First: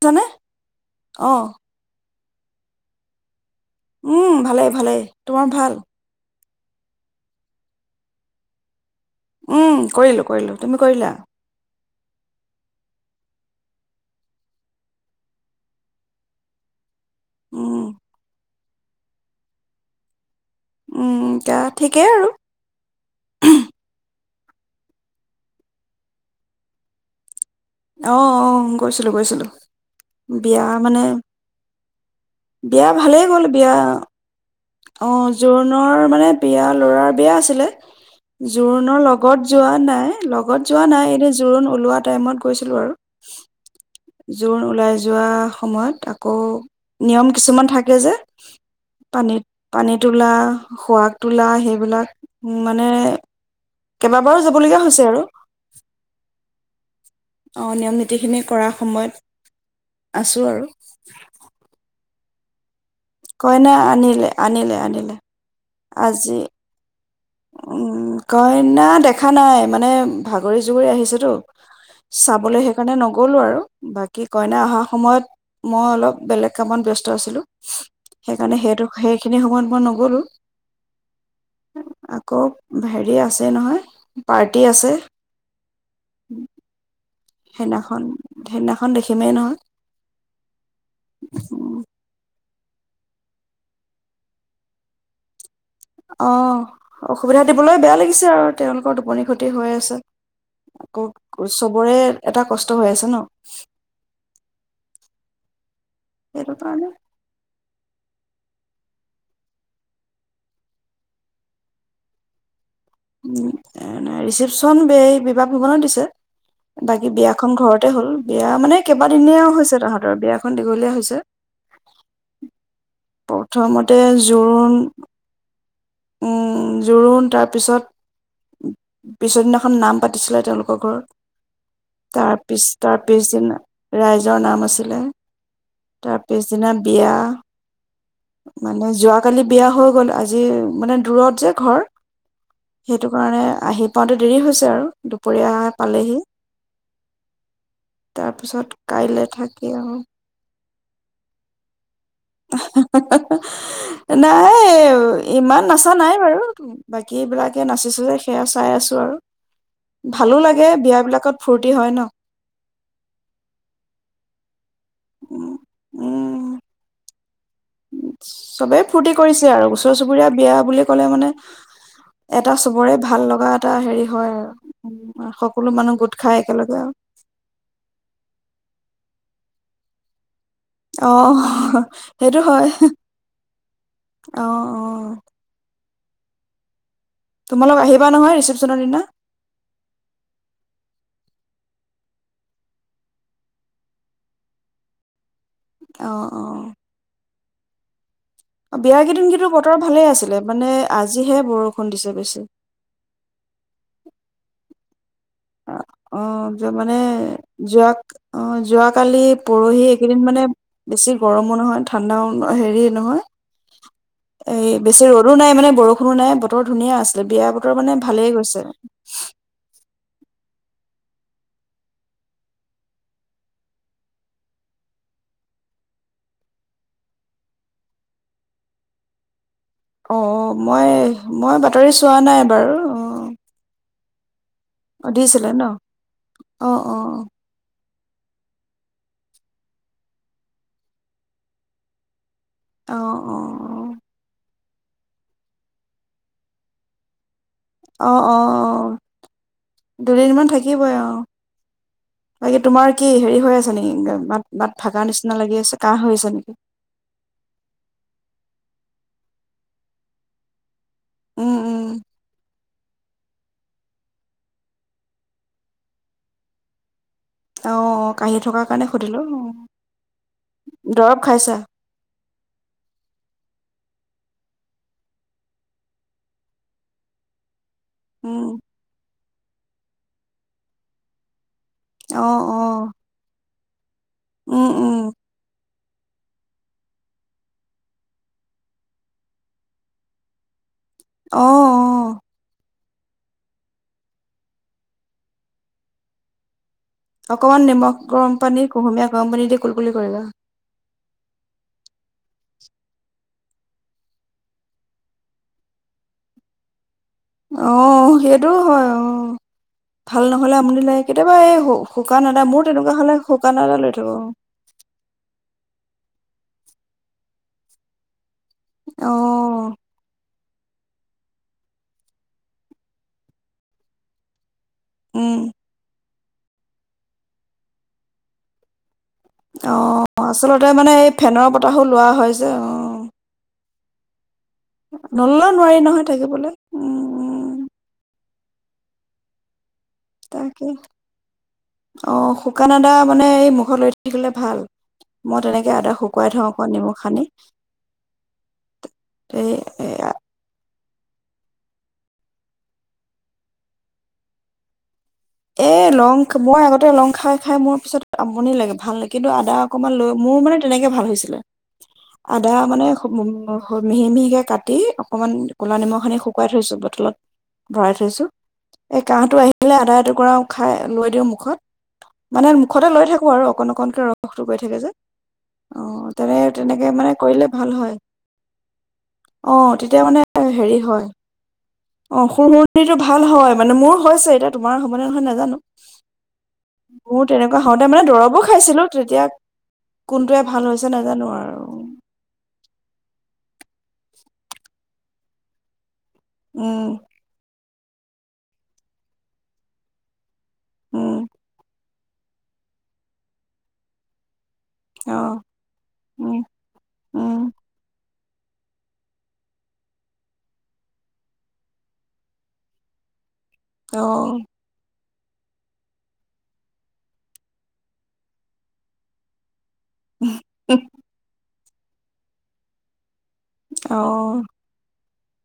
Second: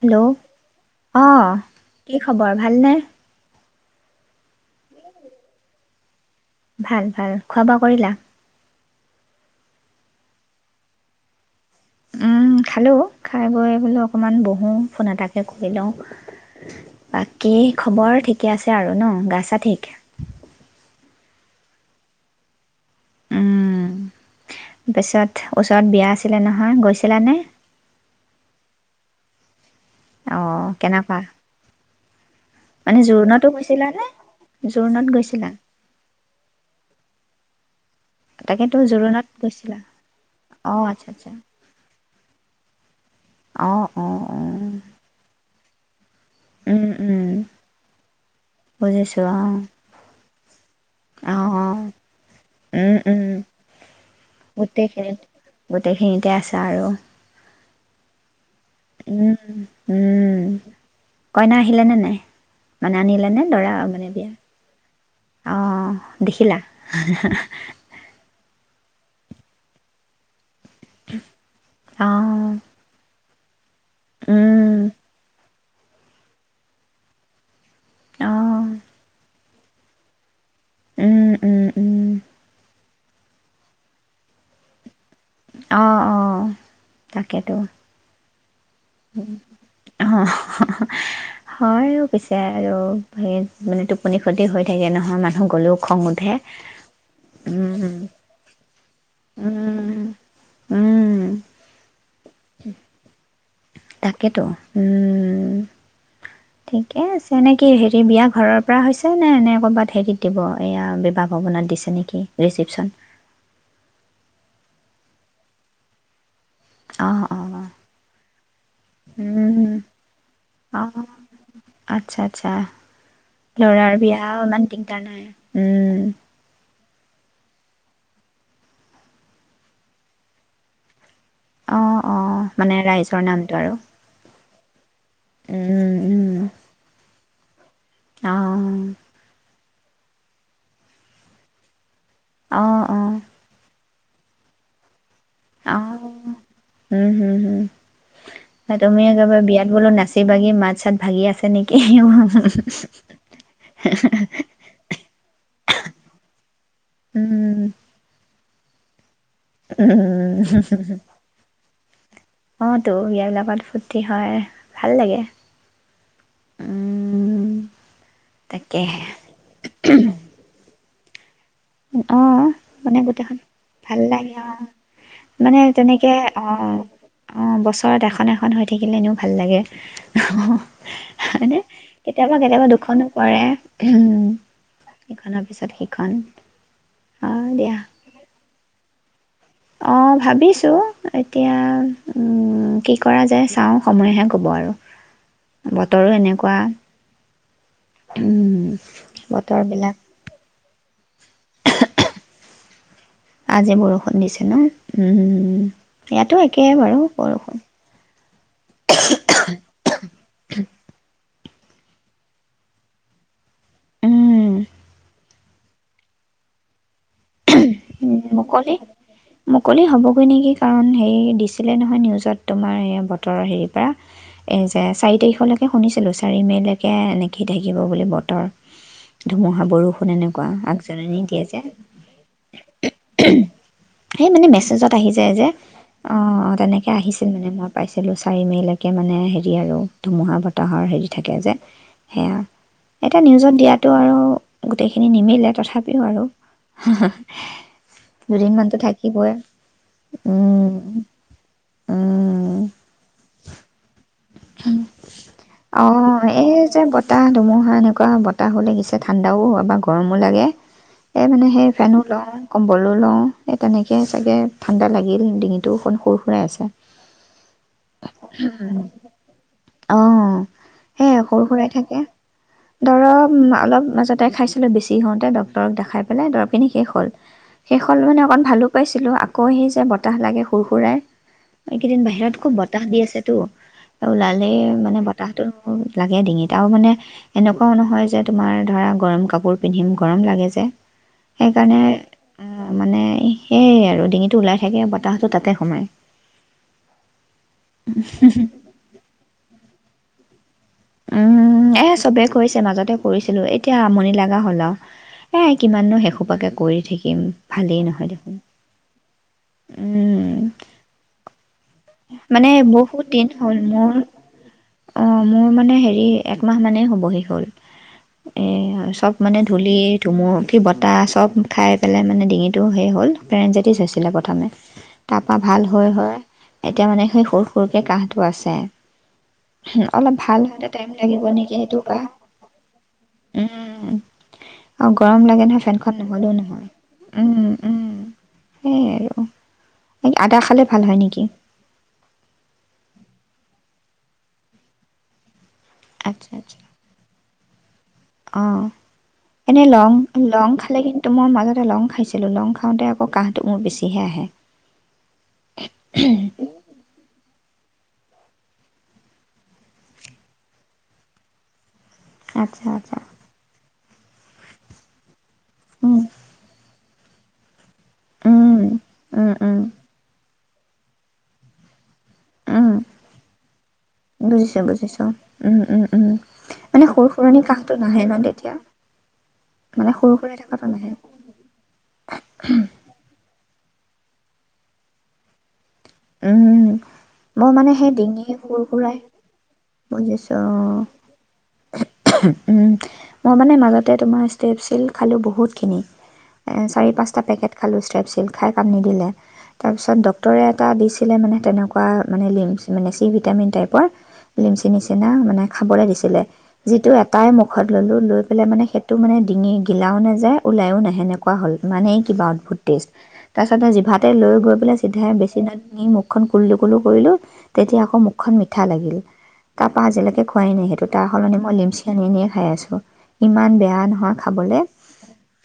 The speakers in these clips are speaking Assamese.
হেল্ল' জানে অ কি খবৰ ভালনে উম ভালে ভালেই তোমাৰ ভাল ভাল ভাল খোৱা বোৱা কৰিলা উম কৰিলোঁ কৰিলোঁ তুমি কৰিলা। উম খালো খাই বৈ বোলো অকমান বহোঁ ফোন এটাকে কৰি লওঁ। বাকী উম খবৰ ঠিকে আছে। আৰু ন গাছা ঠিক উম গা ঠিকেই আৰু তাৰ পিছত ওচৰত বিয়া আছিলে নহয় গৈছিলানে আহ অ গৈছিলো গৈছিলো বিয়া অ', মানে কেনেকুৱা? বিয়া মানে ভালেই গ'ল জোৰোণতো বিয়া গৈছিলানে? জোৰোণত অ গৈছিলা? জোৰোণৰ মানে বিয়া লৰাৰ বিয়া আছিলে। তাকেতো জোৰোণৰ জোৰোণত লগত যোৱা গৈছিলা। নাই লগত যোৱা অ', নাই আচ্ছা এনেটো আচ্ছা। জোৰোণ ওলোৱাাত টাইমত গৈছিলোঁ আৰু অ', অ', অ', জোৰ ওলাই যোৱা সময়ত তাক আকৌ উম, নিয়ম উম, কিছুমান থাকে যে বুজিছোঁ পানীত অ', পানী তোলা, শোৱাগ তোলা, অ', অ', সেইবিলাক মানে উম, উম, কেইবাবাৰো যাবলগীয়া হৈছে গোটেইখিনিত, আৰু। গোটেইখিনিতে আছো আৰু অ নিয়ম নীতিখিনি কৰাৰ সময়ত উম আছোঁ উম আৰু। কইনা আহিলে নে নাই মানে আনিলেনে দৰা কইনা মানে আনিলে বিয়া আনিলে আনিলে অঁ আজি দেখিলা উম কইনা দেখা নাই মানে ভাল গৰি জুগৰি আহিছোতো, অঁ চাবলৈ সেইকাৰণে ন গ'লো আৰু বাকী কইনা উম অহা সময়ত মই অলপ বেলেগ কামত ব্যস্ত আছিলো সেইকাৰণে অঁ সেইটো সেইখিনি সময়ত মই নগলো উম উম উম আকৌ ভাই ৰি আছে নহয় পাৰ্টি আছে অঁ অঁ সেইদিনাখন সেইদিনাখন দেখিমেই অহ হহহ নহয় হয় অ পিছে আৰুে মানে টোপনি ক্ষতি হৈ থাকে নহয় মানুহ গ'লেও খং অ উঠে অসুবিধা দিবলৈ বেয়া উম লাগিছে আৰু তেওঁলোকৰ টোপনি ক্ষতি হৈ উম আছে। উম আকৌ চবৰে এটা কষ্ট হৈ আছে ন তাকেতো উম সেইটো কাৰণে ঠিকে আছে কি হেৰি বিয়া ঘৰৰ পৰা হৈছে নে এনে ক'ৰবাত হেৰিত দিব এইয়া বিবাহ ভৱনত দিছে নেকি ৰিচিপ্যন? উ ৰিচিপ্যন বে বিবাহ ভৱনত দিছে বাকী অঁ অঁ বিয়াখন ঘৰতে হ'ল বিয়া মানে কেইবাদিনীয়া হৈছে তাহতৰ বিয়াখন দীঘলীয়া অঁ হৈছে আচ্ছা আচ্ছা প্ৰথমতে লৰাৰ বিয়া ইমান জোৰোণ দিগদাৰ নাই উম জোৰোণ তাৰ পিছত পিছৰদিনাখন নাম পাতিছিলে তেওঁলোকৰ অঁ ঘৰত তাৰ অঁ পিছ মানে তাৰ ৰাইজৰ নামটো পিছদিনা আৰু ৰাইজৰ নাম আছিলে, তাৰ পিছদিনা বিয়া অঁ মানে যোৱাকালি বিয়া হৈ গ'ল আজি মানে দূৰত যে ঘৰ অঁ সেইটো কাৰণে আহি পাওঁতে দেৰি হৈছে আৰু দুপৰীয়া আহ পালেহি উম হম হম তাৰপিছত তুমি কাইলে একেবাৰে থাকি বিয়াত বোলো আৰু নাচি বাগি মাত চাত ভাগি আছে নেকি নাই ইমান নাচা নাই বাৰু বাকীবলাকে নাচিছিলে সেয়া চাই আছো আৰু উ ভালো লাগে বিয়াবিলাকত ফূৰ্তি হয় ন অ তো বিয় বিলাকত ফূুৰ্তি হয় ভাল লাগে উম [unintelligible] চবেই তাকেহে ফূুৰ্তি কৰিছে আৰু ওচৰ চুবুৰীয়া বিয়া বুলি ক'লে মানে অ এটা চবৰে মানে ভাল গোটেইখন লগা এটা ভাল হেৰি হয় লাগে অ আৰু মানে সকলো মানুহ তেনেকে গোট খাই অ একেলগে আৰু অ বছৰত এখন এখন হৈ থাকিলে এনেও ভাল লাগে অ মানে কেতিয়াবা সেইটো হয় কেতিয়াবা দুখনো কৰেৰে উম অ অ ইখনৰ পিছত সিখন কাৰণ তোমালোক আহিবা নহয় ৰিচেপশ্যনৰ দিনা অ ভাবিছো এতিয়া উ কি কৰা যে চাওঁ সময়হে কব আৰু অ বতৰো এনেকুৱা বিয়া কেইদিন কিন্তো বতৰ বতৰবিলাক ভালে আছিলে মানে আজি আজিহে বৰষুণ দিছে বেছি আজি বৰষুণ দিছে ন উম অ ইয়াতো য একেই মানে বাৰু বৰষুণ যোৱা অ যোৱাকালি পৰহি কেইদিন মানে বেছি গৰমো নহয় ঠাণ্ডাও হেৰি নহয় উম এই বেছি ৰ'দ ৰ'দো নাইানে বৰষুণো নাই বতৰ ধুনীয়া আছে বিয়া বতৰ মানে উম, ভালেই গৈছে মুকলি মুকলি হ'বগৈ নেকি কাৰণ হেৰি দিছিলে নহয় নিউজত তোমাৰ বতৰৰ হেৰিৰ পৰা এই যে চাৰি তাৰিখলৈকে শুনিছিলোঁ চাৰি মে'লৈকে এনেকি থাকিব বুলি বতৰ অ বৰষুণ অ এনেকুৱা মই আগজনে দিয়ে মই যে বাতৰি চোৱা নাই বাৰু অ সেই মানে মে আহি যায় যে দিছিলে ন অ অ তেনেকে আহিছিল মানে মই পাইছিলোঁ চাৰি মেইলৈকে মানে হেৰি আৰু ধুমুহা বতাহৰ হেৰি থাকে যে সেয়া অ এটা অ নিউজত দিয়াতো আৰু গোটেইখিনি নিমিলে তথাপিও আৰু হ অ অ দুদিন মানতো থাকিবই দুদিনমান উম থাকিবই অ উম বাকী তোমাৰ কি হেৰি হৈ আছে নেকি মাত মাত ভাগা নিচিনা লাগি আছে অ কাহ হৈ আছে এই নেকি যে বতাহ ধুমুহা এনেকুৱা বতাহ হ' লাগিছে ঠাণ্ডাও হয় বা গৰমো লাগে স উম সেই উম ফেনো লওঁ কম্বলো লওঁ স তেনেকেই চাগে ঠাণ্ডা লাগিল ডিঙিটো অকণ সৰু সুৰাই আছে অ অ কাহি থকাৰ কাৰণে সুধিলো অ অ সেই দৰৱ সৰু খাইছা সুৰাই থাকে ধৰ অলপ মাজতে খাইছিলো বেছি হওঁতে ডক্তৰক দেখাই পেলাইৰ পিল শেষ হ'ল শেষ' হ'ল মানে অকণ উম ভালো পাইছিলো আকৌ আহি যে বতাহ লাগে সুৰ সুৰাই এইকেইদিন অ বাহিৰত খুব অ বতাহ দি আছেতো ওলালেই উম উম মানে বতাহটোত লাগে ডিঙিত ত আৰু মানে এনেকুৱাও নহয় যে তোমাৰ ধৰা গৰম কাপোৰ পিন্ধিম গৰম লাগে যে অ সেইকাৰণে অ উম মানে সেয়ে আৰু ডিঙিতটো ওলাই থাকে বতাহতটো তাতে সোমায় অকমান নিমখ গৰমপানী কুহুমীয়া পানী দে কুলকুলি কৰে ন উম এ চবে কৰিছে মাজতে কৰিছিলো এতিয়া আমনি লগা হল আৰু এ কিমাননো শেষোপাকে কৰি থাকি অ সেইটোও হয় অ ভাল নহলে আমনি লাগে কেতিয়াবা এই হওক মানে বহুত দিন হ'ল লৈ মোৰ থাকো অ মোৰ মানে হেৰি এই একমাহ মানে হ'ব শেষ হ'ল এ চব অ মানে ধূলি ধুমুি বতাহ চব খাই পেলাই মানে ডিঙিটো সেই হ'ল পেৰেনজেটিছ হৈছিলে প্ৰথমে তাৰ উম পৰা ভাল হয় হয় এতিয়া মানে সেই সৰু সৰুকে কাহটো আছে অ অলপ ভাল হওঁতে আচলতে টাইম মানে এই লাগিব ফেনৰ নেকি সেইটো বতাহো লোৱা হয় যে অ উ আৰু গৰম লাগে নললেও নহয় নোৱাৰি ফেনখন নহলেও থাকিবলৈ নহয় উম উম সেই আৰু ন আদা তাকে খালে ভাল হয় নেকি অ শুকান আদা মানে এই মুখত লৈ থাকে ভাল মই তেনেকে এটা শুকুৱাই থওঁ আককল নিমখ খানি [unintelligible] অ এনে লং লং খালে কিন্ত মই মাজতে লং খাইছিলো লং খাওঁতে আকৌ কাহটো মোৰ বেছিহে আহে এ লং মই আগতে লং খাই খাই মোৰ তাৰপিছত আমনি লাগে ভালে কিন্তু আদা অকণমান লৈ মোৰ মানে তেনেকে ভাল হৈছিলে আদা আচ্ছা মানে আচ্ছা উ মিহি মিহিকে কাটি অকমান কলা নিমখি উম, সানি শুকুৱাই থইছো তলত ভৰাই থৈছো উম, এই উম, কাহটো উম। আহিলে আধা এ কুকুৰাও খাই লৈ দিওঁ মুখত মানে উম, মুখতে লৈ থাকো আৰু অকণ অকনকে ৰসটো গৈ বুজিছো থাকে যে বুজিছো। উম, অ উম, উম, তেনে তেনেকে সৰু মানে সুৰণি কৰিলে ভাল কাহটো হয় নাহে ন তেতিয়া? অ তেতিয়া সৰু মানে সুৰাই থকাটো হেৰি নাহে? হয় অ সুৰ সুৰিটো ভাল হয় মানে মোৰ হৈছে এতিয়া তোমাৰ হবানে নহয় নাজানো উম মোৰ মই তেনেকুৱা মানে হওঁতে সেই ডিঙি দৰৱো সুৰ খাইছিলো সুৰাই তেতিয়া বুজিছো কোনটোৱে ভাল হৈছে নাজানো আৰু ছ উম মই মানে মাজত তাতে তোমাৰ ষ্টেপছিল খালোঁ বহুতখিনি এ চাৰি উম পাঁচটা পেকেট খালোঁ ষ্ট্ৰেপচিল খাই কাম নিদিলে তাৰপিছত ডক্টৰে এটা দিছিলে উম মানে তেনেকুৱা তৰা পৰা মানে লিমছ মানে চি ভিটামিন টাইপৰ লিমচি নিচিনা অ মানে খাবলৈ দিছিলে উম যিটো এটাই উম মুখত ল'লোঁ লৈ মানে সেইটো মানে ডিঙি গিলাও নাযায় ওলাইও নাহে সেনেকুৱা হ'ল মানে কিবা অদ্ভুত টেষ্ট তাৰপিছতে অ জিভাতে লৈ গৈ পেলাই চিধাই বে চিনত নি মুখখন কুলু কুলু কৰিলো তেতিয়া আকৌ মুখখন মিঠা লাগিল তাৰপৰা আজিলৈকে খোৱাই নাই সেইটো তাৰ সলনি মই লিমচ আনি আনিয়ে খাই আছো ইমান বেয়া অ নহয় খাবলে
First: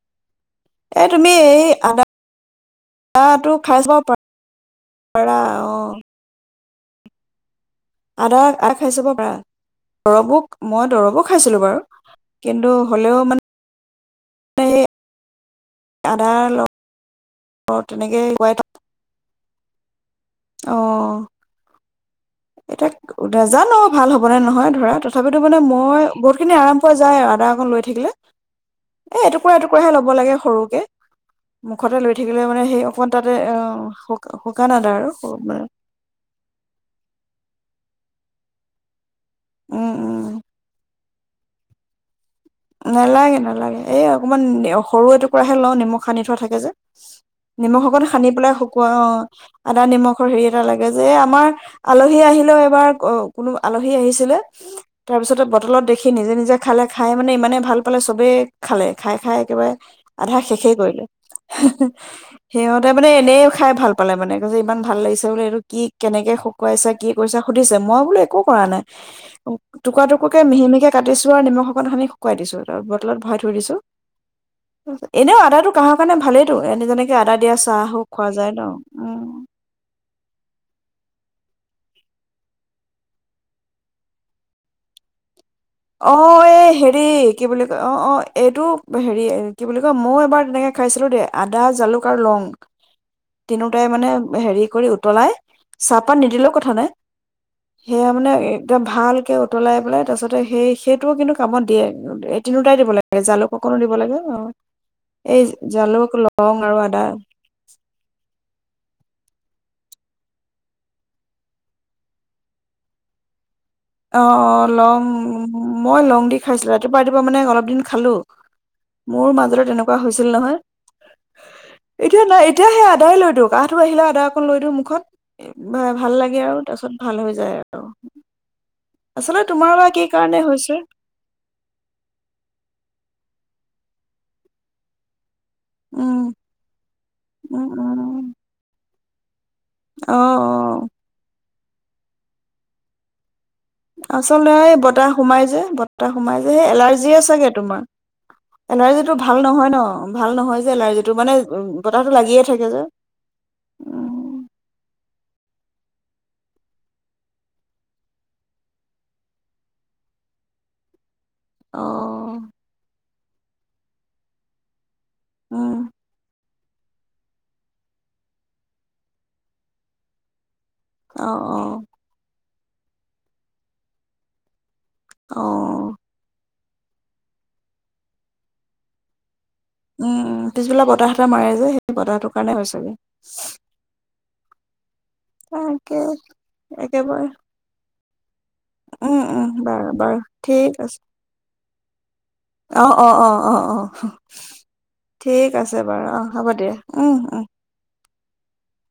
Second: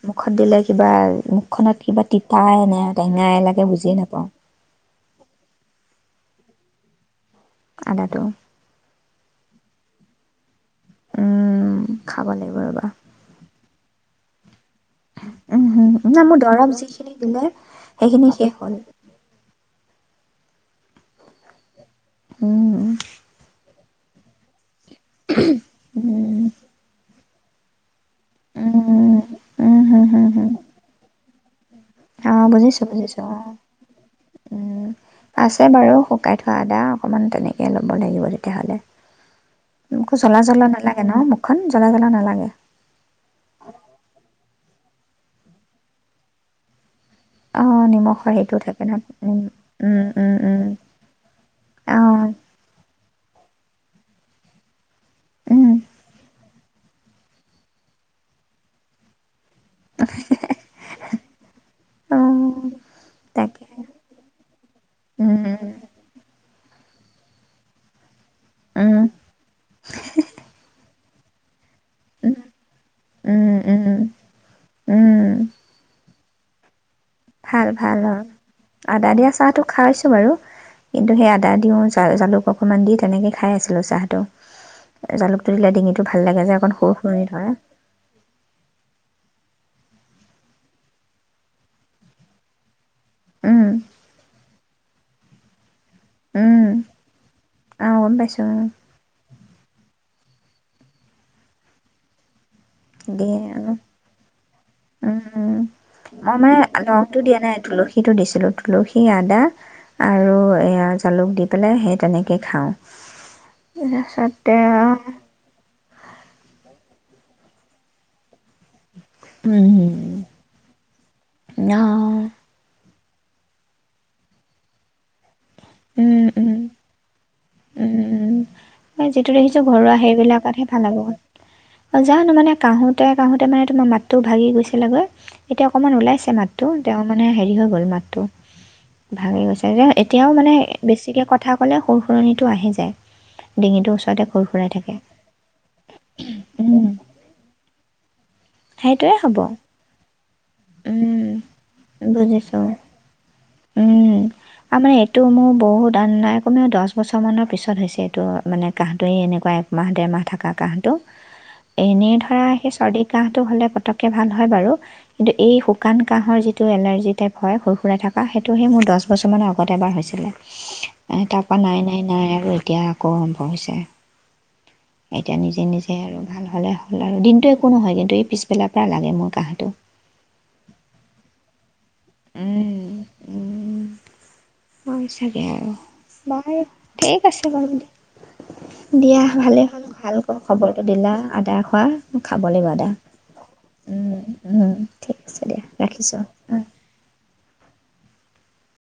মুখত দিলে কিবা এই তুমি এই মুখখনত কিবা তিতাই নে টেঙাই আদাটো লাগে খাই চাব বুজিয়ে নাপাওঁ পাৰা অ আদাটো আদা আদা খাই চাব সৰহবোৰ মই দৰৱো খাইছিলো উম বাৰু খাব লাগিব কিন্তু ৰ'বা হ'লেও মানে সেই উম্ হুম্ নাই মোৰ আদাৰ দৰৱ জিখি খিনি খাই লগত তেনেকে সেইখিনি শেষ হ'ল আহ উম এতিয়া ক নেজানো ভাল হ'ব নে নহয় ধৰা তথাপিতো মানে মই উম বহুত খিনি আৰাম পোৱা যায় আৰু আদা এখন লৈ থাকিলে উম এ এটুকুৰা উম এটুকুৰাহে হুম লব হুম লাগে হুম সৰুকে মুখতে লৈ অ থাকিলে মানে সেই বুজিছো অকমান বুজিছো তাতে অ শুকান উম আদা আৰু মানে আছে বাৰু শুকাই থোৱা আদা অকমান তেনেকে লিয়াই ল'ব লাগিব তেতিয়াহ'লে উম একো উম জ্বলা জ্বলা নালাগে গে ন মুখখন জ্বলা জ্বলা নালাগে নেলাগে নেলাগে এই অকমান সৰু এটুকুৰাহে লওঁ নিমখ সানি থোৱা থাকে যে অ নিমখ অকন সানি নিমখৰ পেলাই সেইটো থাকে শুকুৱা ন অ উম আদা উম নিমখৰ উম হেৰি এটা উম লাগে যে আমাৰ অ আলহী আহিলেও এইবাৰ অ কোনো আলহী আহিছিলে তাৰপিছতে উম বটলত দেখি নিজে নিজে খালে খাই মানে ইমানে ভাল পালে চবে খালে খাই খাই একেবাৰে আধা শেষেই কৰিলে অ সিহঁতে মানে এনে তাকে খাই ভাল পালে মানে কৈছে ইমান ভাল লাগিছে বোলে উম, এইটো কি কেনেকে শু কৈছে কি কৰিছা সুধিছে মই বোলো একো কৰা নাই উম, টুকুৰা টুকুৰাকে মিহি মিহিকে কাটিছোঁ আৰু নিমখ অকণ সা উম, শুকুৱাই দিছো তাৰ পা বতলত ভৰাই থৈ উম, দিছো উম, এনেয়ো আদাটো কাঁহৰ কাৰণে ভালেইতো এনেজানে হয় ভাল অ আদা উম দিয়া চাহটো খাইছো বাৰু কিন্তু সেই আদা দিওঁ জালুক অকণমান দি তেনেকে খাই আছিলো চাহটো জালুক অ এই হেৰি কি বুলি কয় অ অ এইটো হেৰি কি বুলি কয় মযো এবাৰ তেনেকে খাইছিলো দেই আদা জালুক আৰু লং উম, তিনোটাই মানে হেৰি কৰি উঠ তলাই চাহপাত নিদিলেও উম, কথা নাই অ, সেয়া গম মানে পাইছো উম, একদম ভালকে উ উতলাই পালাই তাৰচত সেই সেইটোও কিন্তু কামত দিয়ে তিনোটাই দিব লাগে দিয়ে জালুক অ, অকণো দিব লাগে অ উম, এই উম। জালুক মই লং মানে আৰু আদা লংটো দিয়া নাই তুলসীটো দিছিলো তুলসী আদা আৰু এয়া জালুক দি পেলাই সেই তেনেকেই খাওঁ অ তাৰপিছতে অ লং ওম ও মই লং দি খাইছিলো ৰাতিপুৱা ৰাতিপুৱা মানে অলপ দিন খালো মোৰ মাজত এনেকুৱা উম, হৈছিল নহয় অ, এতিয়া নাই এতিয়াহে আদ কাহ টো আহিলে আদা অকন লৈ দিওঁ মুখত ভাল উম, লাগে আৰু উম, তাৰ পিছত ভাল হৈ যায় আৰু অ মই যিটো দেখিছো ঘৰুৱা সেই বিলাকতহে ভাল হব জানো মানে কাহোতে কাঁহোতে মানে তোমাৰ মাতটো ভাগি গৈছিলেগৈ এতিয়া অকমান উম ওলাইছে মাতটো তেওঁ মানে হেৰি উম হৈ গ'ল মাতটো উম ভাঙি গৈছে এতিয়া অ অ এতিয়াও মানে বেছিকে কত কথা ক'লে সুৰ সুৰনিটো আহি যায় ডিঙিটোৰ ওচৰতে খুৰ আচলতে খুৰাই এই থাকে বতাহ সোমাই যে বতাহ সোমাই যে সেই উম এলাৰ্জিয় চাগে তোমাৰ এনাৰ্জি টো সেইটোৱে হ'ব ভাল নহয় ন ভাল নহয় যে এজাৰ্জি টো উম মানে ও ও বতাহটো লাগিয়ে বুজিছো থাকে যে উম উম আমাৰ এইটো মোৰ বহুত আন নাই কমেও দহ বছৰমানৰ পিছত হৈছে এইটো মানে কাঁহটোৱে এনেকুৱা একমাহ ডেৰমাহ থকা কাঁহটো অ এনেই ধৰা সেই চৰ্দি কাহটো হ'লে পতককে ভাল হয় বাৰু কিন্তু এই উম শুকান কাহৰ যিটো টো এলাৰ্জি টাইপ হয় সুৰ সুৰাই থাক বা সেইটো সেই মোৰ দহ বছৰমানৰ আগতে এবাৰ হৈছিলে অ তাৰ পৰা অ নাই নাই নাই আৰু এতিয়া আকৌ আৰম্ভ হৈছে এতিয়া অ নিজে নিজে আৰু ভাল হ'লে ল আৰু দিনটো একো নহয় কিন্তু এই পিছবেলাৰ পৰা লাগে মোৰ কাহিনী বহটো কাৰণে হৈছেগে উম, উম, হয় চাগে আৰু বাৰু ঠিক একেবাৰে আছে বাৰু দিয়া দিয়া উম উম ভালেই হ'ল বাৰু বাৰু ভালক ঠিক খবৰটো আছে দিলা আদা খোৱা মোক খাব লাগিব অ আদা অ অ অ অ উম উ ঠিক আছে দিয়া বাৰু ৰাখিছো হ'ব দিয়া উম অ